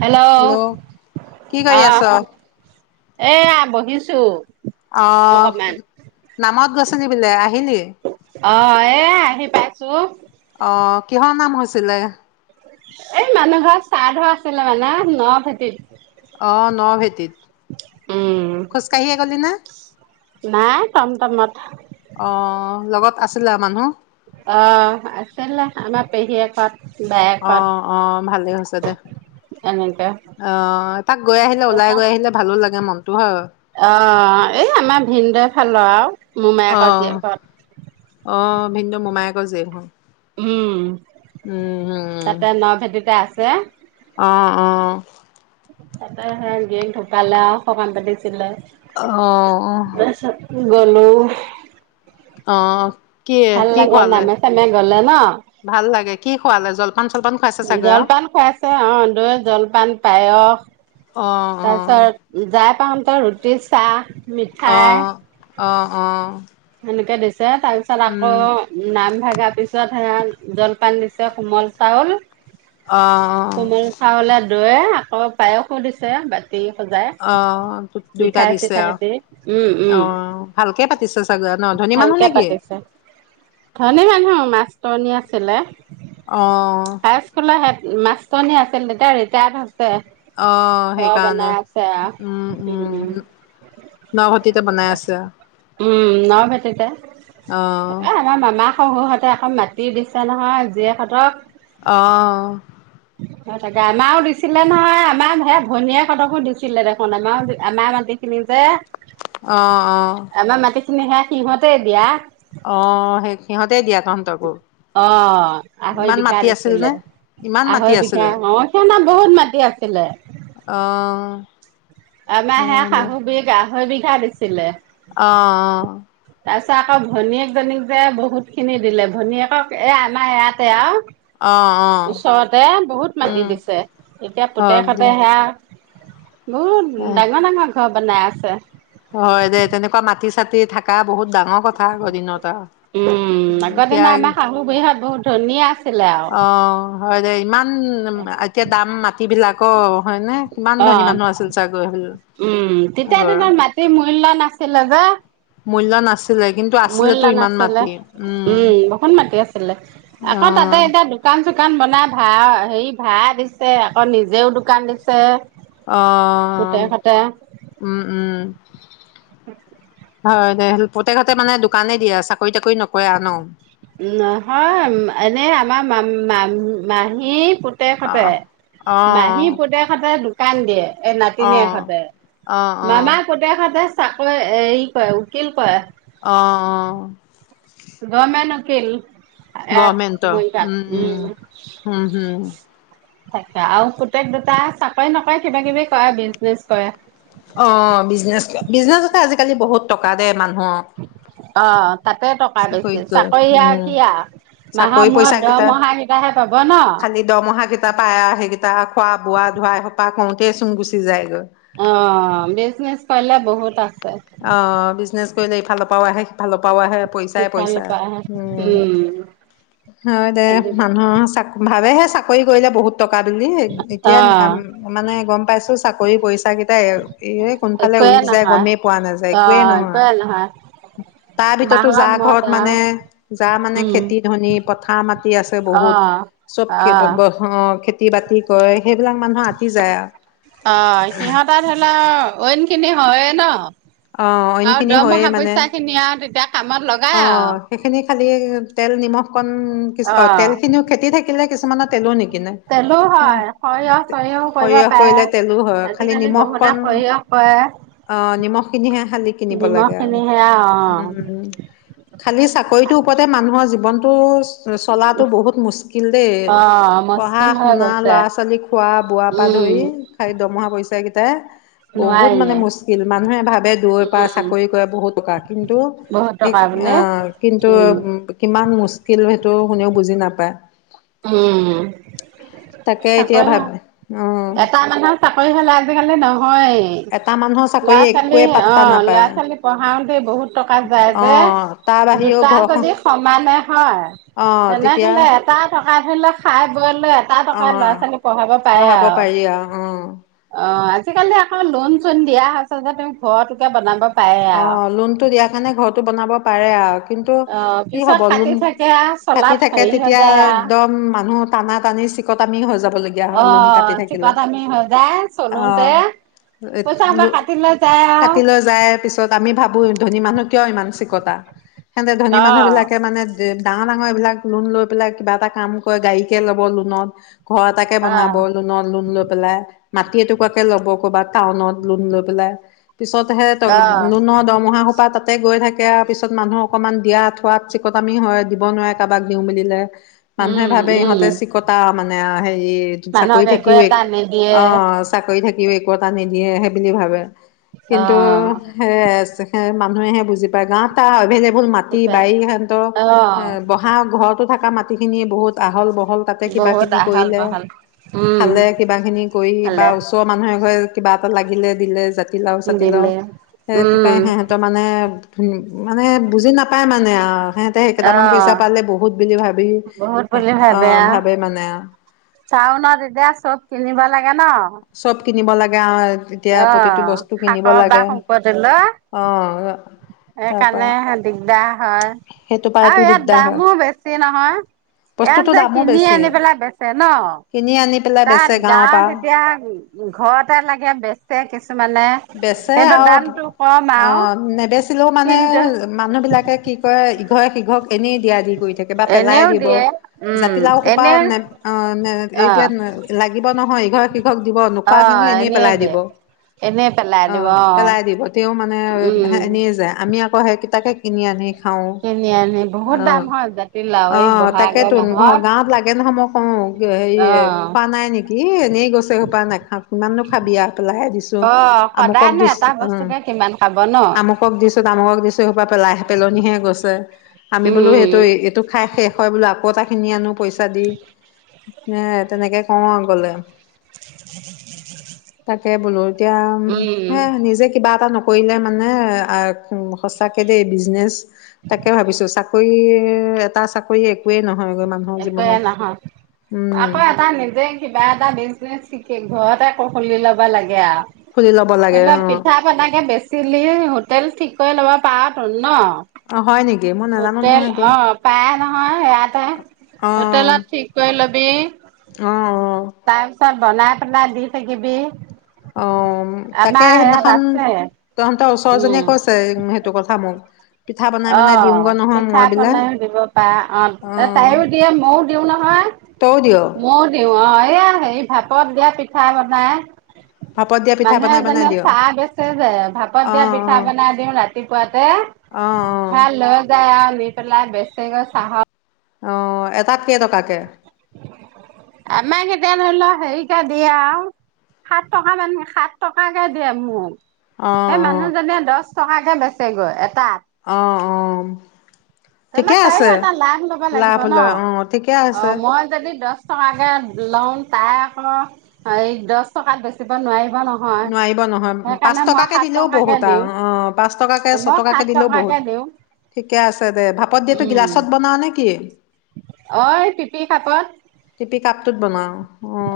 Hello, কি কৰি অহ, আছ? শুন এয়া বহিছো। অহ অকমান নামত গৈছেলি বোলে আহিলি? অ এ আহি পাইছো। অ কিহৰ নাম হৈছিলে? এ মানুহ ঘৰত চাহ ধোৱা আছিলে মানে ন ভেটিত। অ ন ভেটিত উম খোজকাঢ়িয়ে গলি না? নাই টমটমত অহ লগত আছিলে আ মানুহ? আহ আছিলা আমাৰ পেহীয়েকহত। অ অ ভালেই হৈছে দে। এনেকে অ তাক গৈ আহিলে ওলাই গৈ আহিলে ভালো লাগ গে মন। অ এই আমাৰ ভিনদেউৰ ফাল আও, অ মোমায়েকৰ অ জীয়েকহঁত। [unintelligible] হুও। উম তাতে ন ভেটিতে আছ ছে। অ অ। তাতে সেই গিৰিয়েক ঢুকালে আও সকাম পাতিছিলে। অ--অহ তাৰপিছত গ'লো অ কিহে, ভাল কি লাগে খোৱালে? নামে চামে গলে ন ভাল লাগে, কি খোৱালে জল জলপান খোৱাইছে অ দৈ, জলপান, পায়স অ তাৰ অ পিছত, যাই পাম ত ৰুটি, চাহ অ মিঠাই অ অ এনেকে দি ছে তাৰপিছত আকৌ উম, নাম ভগা পিছত জলপান দিছে, কোমল চাউল অ', কোমল চাউলত দৈয়ে আকৌ পায়সো দিছে বা অ' দুইটা দিছে চিঠাই অ। দি অ' ভালকে পাতিছে চাগৈ ন ধনী মানুহ ভালকৈ নেকি? পাতিছে। ধনী মানুহ মাস্টৰ- ধনী আছিলে। অ মাস্টৰনী আছিল। এতিয়া ৰিটায়াৰ হৈ অ সেইকাৰণে। উম উম ন ভেটিতে বনাই আছে। উম ন ভেটিতে। অ', এই আমাৰ মামা শহুৰহঁতৰ আকৌ মা টি দিছে নহয় জীয়েকহঁতক। অ অ' তাকে। আমাৰো দিছিলে নহয়, আমাৰ সেই ভনীয়েকহঁতকো দিছিলে দেখোন। আমাৰো আমাৰ মাটি খিনি যে অ' অ'। কিনি সেয়া সিহঁতে দিয়া। অ' সেই সিহঁতে দিয়া কাউণ্টাৰবোৰ। অ আঢ়ৈ ইমান বিঘা মাটি আছিল দিছিলে নে? ইমা আঢ়ৈ বিঘা অ [unintelligible] বহুত মাটি আছিলে। অ', আমাৰ সেয়া অ', দে শাহু বি আঢ়ৈ বিঘা। ঠা দিছিলে। অ, অ। তাৰ পা ভনীয়েকজনীক যে বহুতখিনি দিলে। ভনীয়েকক এ, আমাৰ ইয়াতে আৰু। অ, অ। ওচৰতে বহুত মাটি উম, দিছে। এতিয়া হওক পুতেক দে হ'তে সেয়া। বহুত এহ। ডাঙৰ ডাঙৰ ঘৰ। বনাইছে। হয় দে তেনেকুৱা মাটি চাটি থাকা বহুত ডাঙৰ। কথা আগৰ দিনত আৰু উম, আগতে ন, এতিয়া আমাৰ শাহু বুঢ়ীহত বহুত ধনী আছিলে আৰু। অ হয় দেই। ইমান উম, একে দাম মাত তিবিলাক অ, হয়নে? কিমান অ, ধনী মানুহ আছিল [unintelligible] চাগৈ উম, তেতিয়া আগৰ দিনৰ মাটি মুট [unintelligible] নাছিলে যে। মূল্য নাছিলেই। মূল্য নাছিলে। উম, বহুত মাতি আছিলে। অ আকৌ তাতে এতিয়া দোকান চোক দোকান বনাই ভা, হেৰি ভাড়া দিছে। আকৌ নিজেও দোকান দিছে। অ, পুতেকহঁতে উম, উম। হয় দে [unintelligible] পুতেকহতে মানে দোকানেই দিয়ে আও, চাকৰি তাকৰি নকৰে আও ন? নহয় উম, এনে আমাৰ মাম-মাম-মাহী। অ পুতেকহতে। অ অ মাহী পুতেকহতে দু কানদিয়ে। এই অ নাতিনীয়েকহঁতে, অ মামা পুতেকহঁতে। চাকই এই কয়। উকীল কয়। অ অ অ গমেন উকিল। ইয়াত গমেন্তৰ মৰিগাঁৱত উম, উম, হম, হম। থাকা। আৰু পুতেক দুটা চাকৰি নকৰে কিবা কিবি কৰে। বিজনেজ কৰে। অ, বিজনেছ। বিজনেছতে আজিকালি বহুত টকা দে। মানুহৰ অ, তাতে টকা বেছি। চাকৰিতকৈ চাকৰি আ উম কি আ? মাহৰ চাকৰি মূৰত পইচা কেইটা দহমহা কেইটাহে পাব ন। তাৰ খোৱা, বোৱা, ধুৱা এসোপা কওঁতে চুন গুচি যায়গৈ। অ। অ বিজনেছ কৈলে বহুত আ। অ বিজনেছ। কৈলে ইফালৰ পৰাও আহে সিফালৰ পৰাও আহে। পইচাই পইচা, সিফালৰ পৰা উম আৰু দে মানুহৰ চ ভাবেহে। চাকৰি কৰিলে বহুত। টকা বুলি অ এতিয়া মানে গম পাইছো। চাকৰি কৰিছে। কেইটা এ এ কোনফালে একোৱে উৰি যায় নহয় গমেই পোৱা নাযায় অ একোৱেই নহয়। একোৱে তাৰ ভিততো মাহৰ যা মূৰত ঘৰত আও মানে যা মানে উম খেতি ধনি পথাৰ মা! আছে অ বহুত চব অ খেতি বাতি কৰে সেইবিলাক মানুহ আতি যায় আও [inaudible] অঁইনখিনি হয়ে ন। আও অইনখিনি হয়ে দৰমহা মানে পইচা খিনি আও তেতিয়া। কামত লগাই অ আও সেইখিনি খালি তেল নিমখ। কন অ [unintelligible] তেল খিনিও খেতি থাকিলে কিছুমানত। তেলো নি কিনে, তেলো হয় সৰিয়হ চৰিয়হও কৰিব সৰিয়হ পাৰে কৰিলে তেলো হয়, খালি আজিকালি নিমখ বহুতে কন সৰিয়হ কৰে অ নিমখ কিনিহে খালি কিনিব নিমখ লাগে আৰু খিনি সেয়া অ উম। খালি চাকৰিটোৰ ওপৰতে মানুহৰ জীৱনটো চলাতো বহুত মুস্কিল দেই অ পঢ়া মুস্কিল হৈ শুনা গৈছে ল'ৰা ছোৱালী খোৱা বোৱা পা উম ধৰি খালি দৰমহা পইচাকেইটাই বহুত মানে নোৱাৰিয়ে মুস্কিল মানুহে ভাবে দূৰৈ পৰা উম চাকৰি কৰে বহুত টকা কিন্তু বহুত সেই টকা অ বোলে কিন্তু উম কিমান মুস্কিল সেইটো শুনেও বুজি নাপায় উম তাকে এতিয়া ভাব আও অ এটা মানুহৰ চাকৰি হলে আজিকালি নহয় এটা মানুহৰ ল'ৰা চাকৰি ছোৱালী একোৱে অ পাত্তা ল'ৰা নাপায়। ছোৱালী পঢ়াওতে বহুত টকা যায় অ যে তাৰ বাহিৰেও দুটা ঘৰখন যদি সমানে হয় অ তেতিয়া তেনেহলে এটা থ টকাই ধৰি ল খাই বই এটা অ টকা ল'ৰা ছোৱালী পঢ়াব পাৰে আও পাৰি আও অ আজিকালি আকৌ লোন চোন দিয়া হৈছে যে তুমি ঘৰতোকে বনাব পাৰে অ, আৰু। লোন টো দিয়াৰ কাৰণে ঘৰটো বনাব পাৰে আও কিন্তু অ' কি হব, পিছত লোণ কাটি থাকে আৰু কাটি চলাত থাকে হেৰি হৈ তেতিয়া যায় আৰু। একদম মানুহ টানা টানি চিকটামি হৈ যাব অ, চিকতামি হৈ যায়, চলোতে পইচা হুপা অ কাটি লৈ যায় আও কাটি লৈ যায় পিছত আমি ভাবো, ধনী মানুহ কিয় ইমান চিকতা সেতে ধনী মানুহ, বিলাকে অ' মানে ডা ডাঙৰ এইবিলাক লোন লৈ পেলাই, কিবা এটা কাম কৰে গাড়ীকে ল'ব লোনত ঘৰ এটাকে বনাব, লোণত লোন লৈ পেলাই। মাটি এটুকুৰাকে ল'ব, ক'বাত টাউনত লোন লৈ পেলাই। পিছত হে ত অ' অ'। লোণৰ দৰমহা সোপাহ তাত তাতে গৈ থাকে, আৰু পিছত মানুহ অকণমান দিয়া থোৱাত চিকতামি হয়, দিব নোৱাৰে কাবাক দিওঁ বুলিলে। মানুহে উম, ভাবে, উম, ইহঁতে চিকতা মানে নে আও সেই চাকৰি মানুহক একো থাকিও, এক, এটা নিদিয়ে অ, চাকৰি থাকি ও একো এটা নিদিয়ে হে বুলি ভাবে কিন্তু অ', মানুহেহে বুজি পায় গাৱত তা আভেল এবো ল মাটি সেইটোপাই বাৰী হেন্তৰ অ', বহা ঘৰতো থকা মাটি খিনি বহুত আহল বহল। হল তাতে, কিবা বহুত কিবি আহল কৰিলে, বহল উম, খালে কিবা খিনি কৰি, বা ভালে ওচৰৰ মানুহে এঘৰে কিবা এটা লাগিলে দিলে, যা জাতিলাও, চাতিলাও দিলে উম, সেইটোপাই হে সেত মানে [unintelligible] মানে বুজি নাপায়, মানে অ সিহঁতে সেই কেটামান পইছা অ', পালে বহুত বুলি ভাবি বহুত অ বুলি ভাবে অ মানে আৰু চাও ন তেতিয়া চব কিনিব লাগে। ন চব কিনিব লাগে, আৰু এতিয়া অ, প্ৰতিটো বস্তু কিনিব শাকৰ পা লাগে শুকতি লৈ, অ তাৰপা সেইকাৰণে দিগদাৰ হয়, সেইটো আৰু পাইতো ইয়াত দিগদাৰ হয় দামো বেছি নহয়, ইয়াত বস্তুটোৰ যে দামো কিনি বেছি আনি পেলাই বেচে ন। কিনি আনি পেলাই তাত বেচে গাঁৱৰ পৰা গাঁৱত এতিয়া উ, ঘৰতে লাগে বেছি বেচে আৰু দামটো কম অ আও নেবেচিলেও মানে কিন্তু মানুহ বিলাকে কি কৰে ইঘৰে সিঘৰক এনেই দিয়া দি কৰি থাকে। বা পেলাই এনেও দিব দিয়ে উম জাতিলাও খোপা এনে নে অ অ এতিয়া লাগিব নহয়। ইঘৰ দিব নোখোৱা অ খিনি এনেই পেলাই দিব দিয়ে এনেই পেলাই অ দিব পেলাই দিব তেওঁ মানে [unintelligible] ন উম এনেই যায় আমি আক হে- হে কিটাকে কিনি আনি খাওঁ কিনি আনি বহুত দাম অ হয় জাতিলাও এই অ', বহাগৰ মাহত অ কি হেৰি অ খোৱা নাই নেকি? এনেই গছ সোপা নাখা কিমাননো খাবি আ পেলাহে দিছো অ আমুকক সদায়নো দিছ এটা উম বস্তুকে কিমান খাব ন আমুকক দিছো তামুকক দিছো এ সোপা পেলাই পেলনিহে গৈছে উম আমি বোলো সেইটো উম এইটো খাই শেষ হয় বোলো আকৌ তাক কিনি আনো পইচা দি। নে তেনেকে কওঁ আও গলে। তাকে বোলো এতিয়া হে উম নিজে কিবা এটা নক কৰিলে মানে সঁচাকৈ দেই বিজনেছ তাকে ভাবিছোঁ চাকৰি এটা চাকৰি একোৱেই নহয়গৈ মানুহৰ একয়ে জীৱনত। নহয় আকৌ উম। এটা নিজে কিবা এটা বিচ্চনেছ কি কৰিম ঘৰতে ক খুলি ল'বা লাগে খুলি ল'ব লাগে আৰু এ অ', পিঠা পনাকে বেচিলিয়ে হোটেল ঠিক কৰি ল'ব পাৰা তুন ন? অ', হয় নেকি মই নাজানো হোটেল নহয় সেইটো অ পায় নহয় ইয়াত অ', হোটেলত ঠিক কৰি লবি অ', চ [unintelligible] বনাই পেলাই দি থাকিবি অ তাকে আমাৰ ইয়াত সেইদিনাখন আছে তহতৰ ওচৰ উম। জনীয়ে কৈছে উ সেইটো কথা মোক। পিঠা বনাই অ বনাই দিওঁগৈ নহয় পিঠা মই বোলে পনাইও দিব পাৰা অ তাইও দিয়ে ময়ও দিওঁ নহয় তইও দিয় ময়ও দিওঁ অ এয়া হেৰি ভাপত দিয়া পিঠা বনাই ভাপত দিয়া পিঠা মানুহে বনাই বনাই যেনে দিয় চাহ বেচে যে ভাপত অ', দিয়া পিঠা অ', বনাই দিওঁ ৰাতিপুৱাতে! অ', হয়া লৈ জা। লই পেলাই বেচেগৈ চাহ অ এটা আমৰ কেতিয়া ধৰিল হেৰিকে দিয়ে আৰু সাত টকা মান সাত টকাকে দিয়ে মোক। অ', এ অ', মানুহ জনে দহ [unintelligible] [unintelligible] বেচে গৈ। অ অ', তে ঠিকে তাইও আছে এটা লাভ লব লাগিব লাভ ন লয় অ', ঠিকে অ আছে মই যদি দহ দ টকাকৈ লওঁ তাই আকৌ এই দহ টকাত বেচিব নোৱাৰি নোৱাৰিব নহয় পাঁচ টকাকে সাত দিলেও টকাকে বহুত দিওঁ আৰু অ পাঁচ টকাকে মই সাত ছটকাকে দিলেও টকাকে বহুত দিওঁ ঠিকে আছে দে ভ পাপদিয়হটো গিলাচত বনাওঁ নে কি অ পিপি খাপত টিপি কাপটোত বনাওঁ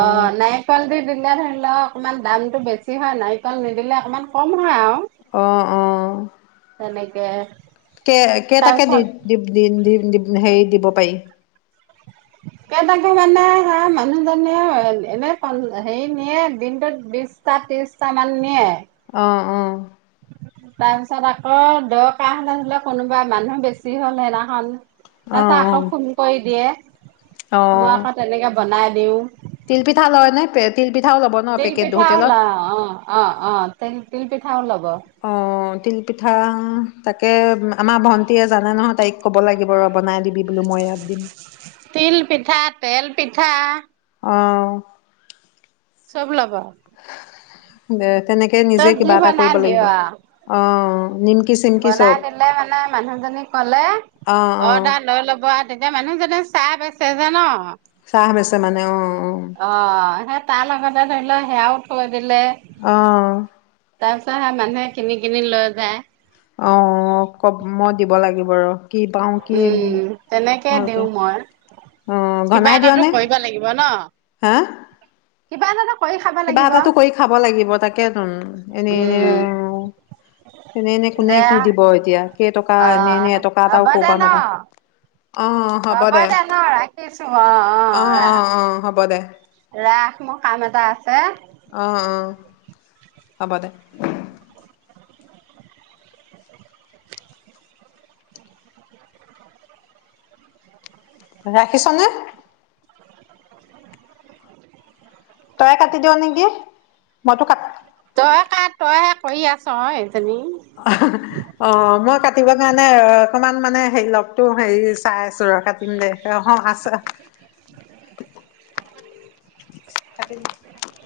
অ নাইফল দি দিলীয়া ধৰি ল অকমান দামটো বেছি হয় নাৰিকল নিদিলে অকণমান কম হয় আৰু অ অ তেনেকে কে কেইটাকে দি তাৰপিছত দি দি দি হেৰি দিব প েই তাকো মানে হা মানুহজনীয়েও এনে হেৰি নিয়ে দিনটোত বিশটা ত্ৰিশটা মান নিয়ে আহ অ তাৰ পিছত আকৌ দৰ কাহ হলে হলে কোনোবা মানুহ বেছি হ'ল সেইদিনাখন অ অ তাৰছা আকৌ ফোন কৰি দিয়ে অ মই আকৌ তেনেকে বনাই দিওঁ তিলপিঠা লয় নাই পেট তেল পেঠা আহল অ অ অ তেল পিঠাওঁলক অ তিল পিঠা তাকে আমাৰ ভন জানে নহয় তাইক ক'ব লাগিব ৰ বনাই দিবি বোলো মই ইয়াত দিম তিল পিঠাত তেল পিঠা। অ'। চব ল'ব। দে তেনেকে নিজে তই যি কিবা এটা বনাই কৰিব লাগিব। দিওঁ অ', অ' নিমকি চিমকি বনাই চব দিলে মানে মানুহজনী ক'লে অ' অ' অৰ্ডাৰ লৈ ল'ব আৰু তেতিয়া মানুহজনে চাপ আছে জান'। চাহ বেচে মানে অ'। এ ধৰি লোৱা সেয়া উঠ দিলে অ'। তাৰপিছত মানুহে কিনি কিনি লৈ যায়। অ', কব মই দিব লাগিব আৰু। কি পাওঁ, কি উম তেনেকে ভালকে দিওঁ মই অহ, কিবা ঘনাই দিয়' এটাতো নে? কৰিব লাগিব ন হা। কিবা এটাতো কৰি খাব কিবা লাগিব এটাটো কৰি খাব লাগিব তাকে এনে, এনে এনে, উম এনে কোনে দে কি দিব এতিয়া, কেই টক কা অ এনেই এনে এটকা হ'ব এটাও কৰোঁ দে পৰা ন নাপাওঁ। হ'ব দে ন' ৰাখিছোঁ অ', অ', অ' হ'ব দে ৰা ৰাখ, মোৰ কাম এটা আছে। অ', অ', হ'ব দে। ৰাখিছ' নে? তয়ে কাটি দিয়' নেকি? মইতো কাট তই কাৰ তইহে কৰি আছোঁ অ', এইজনী। অ', মই কাটিবৰ কাৰণে অকমান মানে হেৰি লওঁক টো হেৰি চাই আছোঁ ৰ' কাটিম দে অ', আছ কাটি দিলে।